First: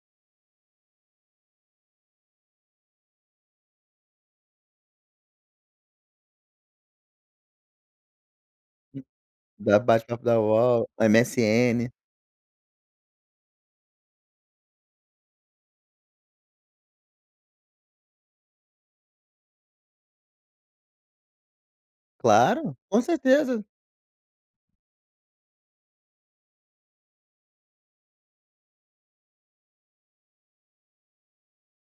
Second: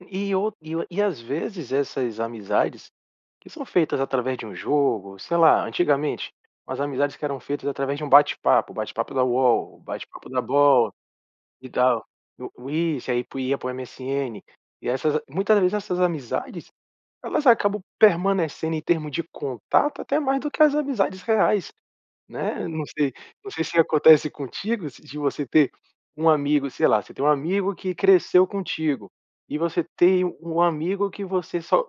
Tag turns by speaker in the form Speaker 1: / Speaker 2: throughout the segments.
Speaker 1: E o e o e às vezes essas amizades, que são feitas através de um jogo, sei lá, antigamente, umas amizades que eram feitas através de um bate-papo.
Speaker 2: Hum.
Speaker 1: Bate-papo da
Speaker 2: Da
Speaker 1: Uol,
Speaker 2: bate-papo
Speaker 1: bate-papo
Speaker 2: da
Speaker 1: da
Speaker 2: Uol,
Speaker 1: Bol e
Speaker 2: MSN.
Speaker 1: tal. O o isso, aí pro ia para o MSN. E essas a muitas de dessas amizades, elas acabam permanecendo em termo de contato até mais do que as amizades reais, né?
Speaker 2: Claro,
Speaker 1: Não
Speaker 2: com
Speaker 1: sei não
Speaker 2: certeza.
Speaker 1: sei se acontece contigo, se de você ter um amigo sei lá. Você tem um amigo que cresceu contigo e você tem um amigo que você só,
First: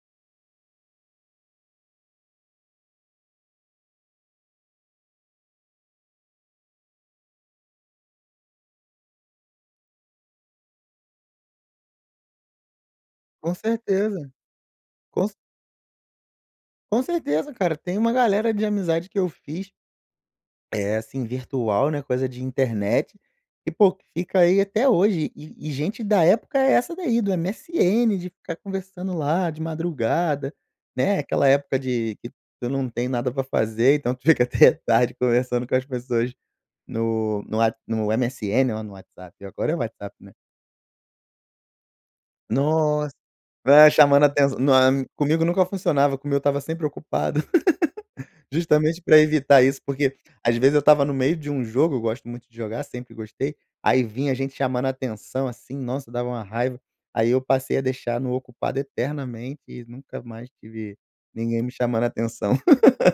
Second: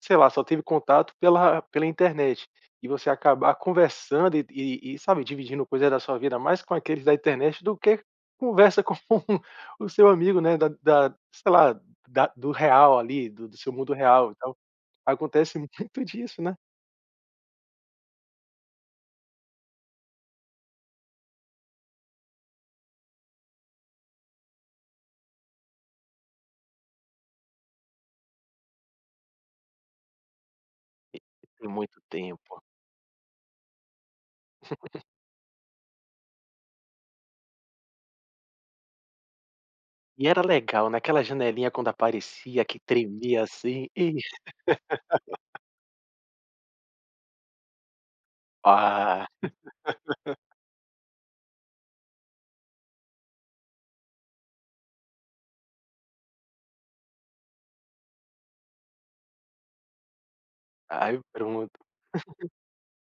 Speaker 1: sei lá, só teve contato pela pela internet, e você acabar conversando e de e e sabe, dividindo coisa da sua vida mais com aqueles da internet do que conversa com o o seu amigo, né, da da sei lá, da do real ali, do
Speaker 2: Com
Speaker 1: do seu mundo
Speaker 2: certeza.
Speaker 1: real e tal.
Speaker 2: Com ce
Speaker 1: Acontece muito disso, né?
Speaker 2: Com certeza cara, tem uma galera de amizade que eu fiz eh, assim virtual, né? Coisa de internet, que pô fica aí até hoje. E e e gente da época é essa, daí do MSN de ficar conversando lá de madrugada, né? Aquela
Speaker 1: E
Speaker 2: época
Speaker 1: Muito
Speaker 2: de que tu
Speaker 1: tempo.
Speaker 2: tu não tem nada pra fazer, então tu fica até tarde conversando com as pessoas no no What no MSN, ó no WhatsApp. Agora é o WhatsApp,
Speaker 1: E
Speaker 2: né?
Speaker 1: era legal naquela janelinha quando aparecia que
Speaker 2: Nos
Speaker 1: tremia assim.
Speaker 2: É
Speaker 1: Ixi.
Speaker 2: chamando atençã nao é comigo nunca funcionava, como eu estava sempre ocupado. Justamente pra
Speaker 1: Ah!
Speaker 2: evitar isso, porque às vezes eu estava no meio de um jogo, eu gosto muito de jogar, sempre gostei, aí vinha gente chamando atenção, assim, nossa, dava uma raiva. Aí eu passei a deixar no ocupado eternamente e nunca mais tive
Speaker 1: Aí
Speaker 2: ninguém
Speaker 1: pronto.
Speaker 2: me chamando atenção.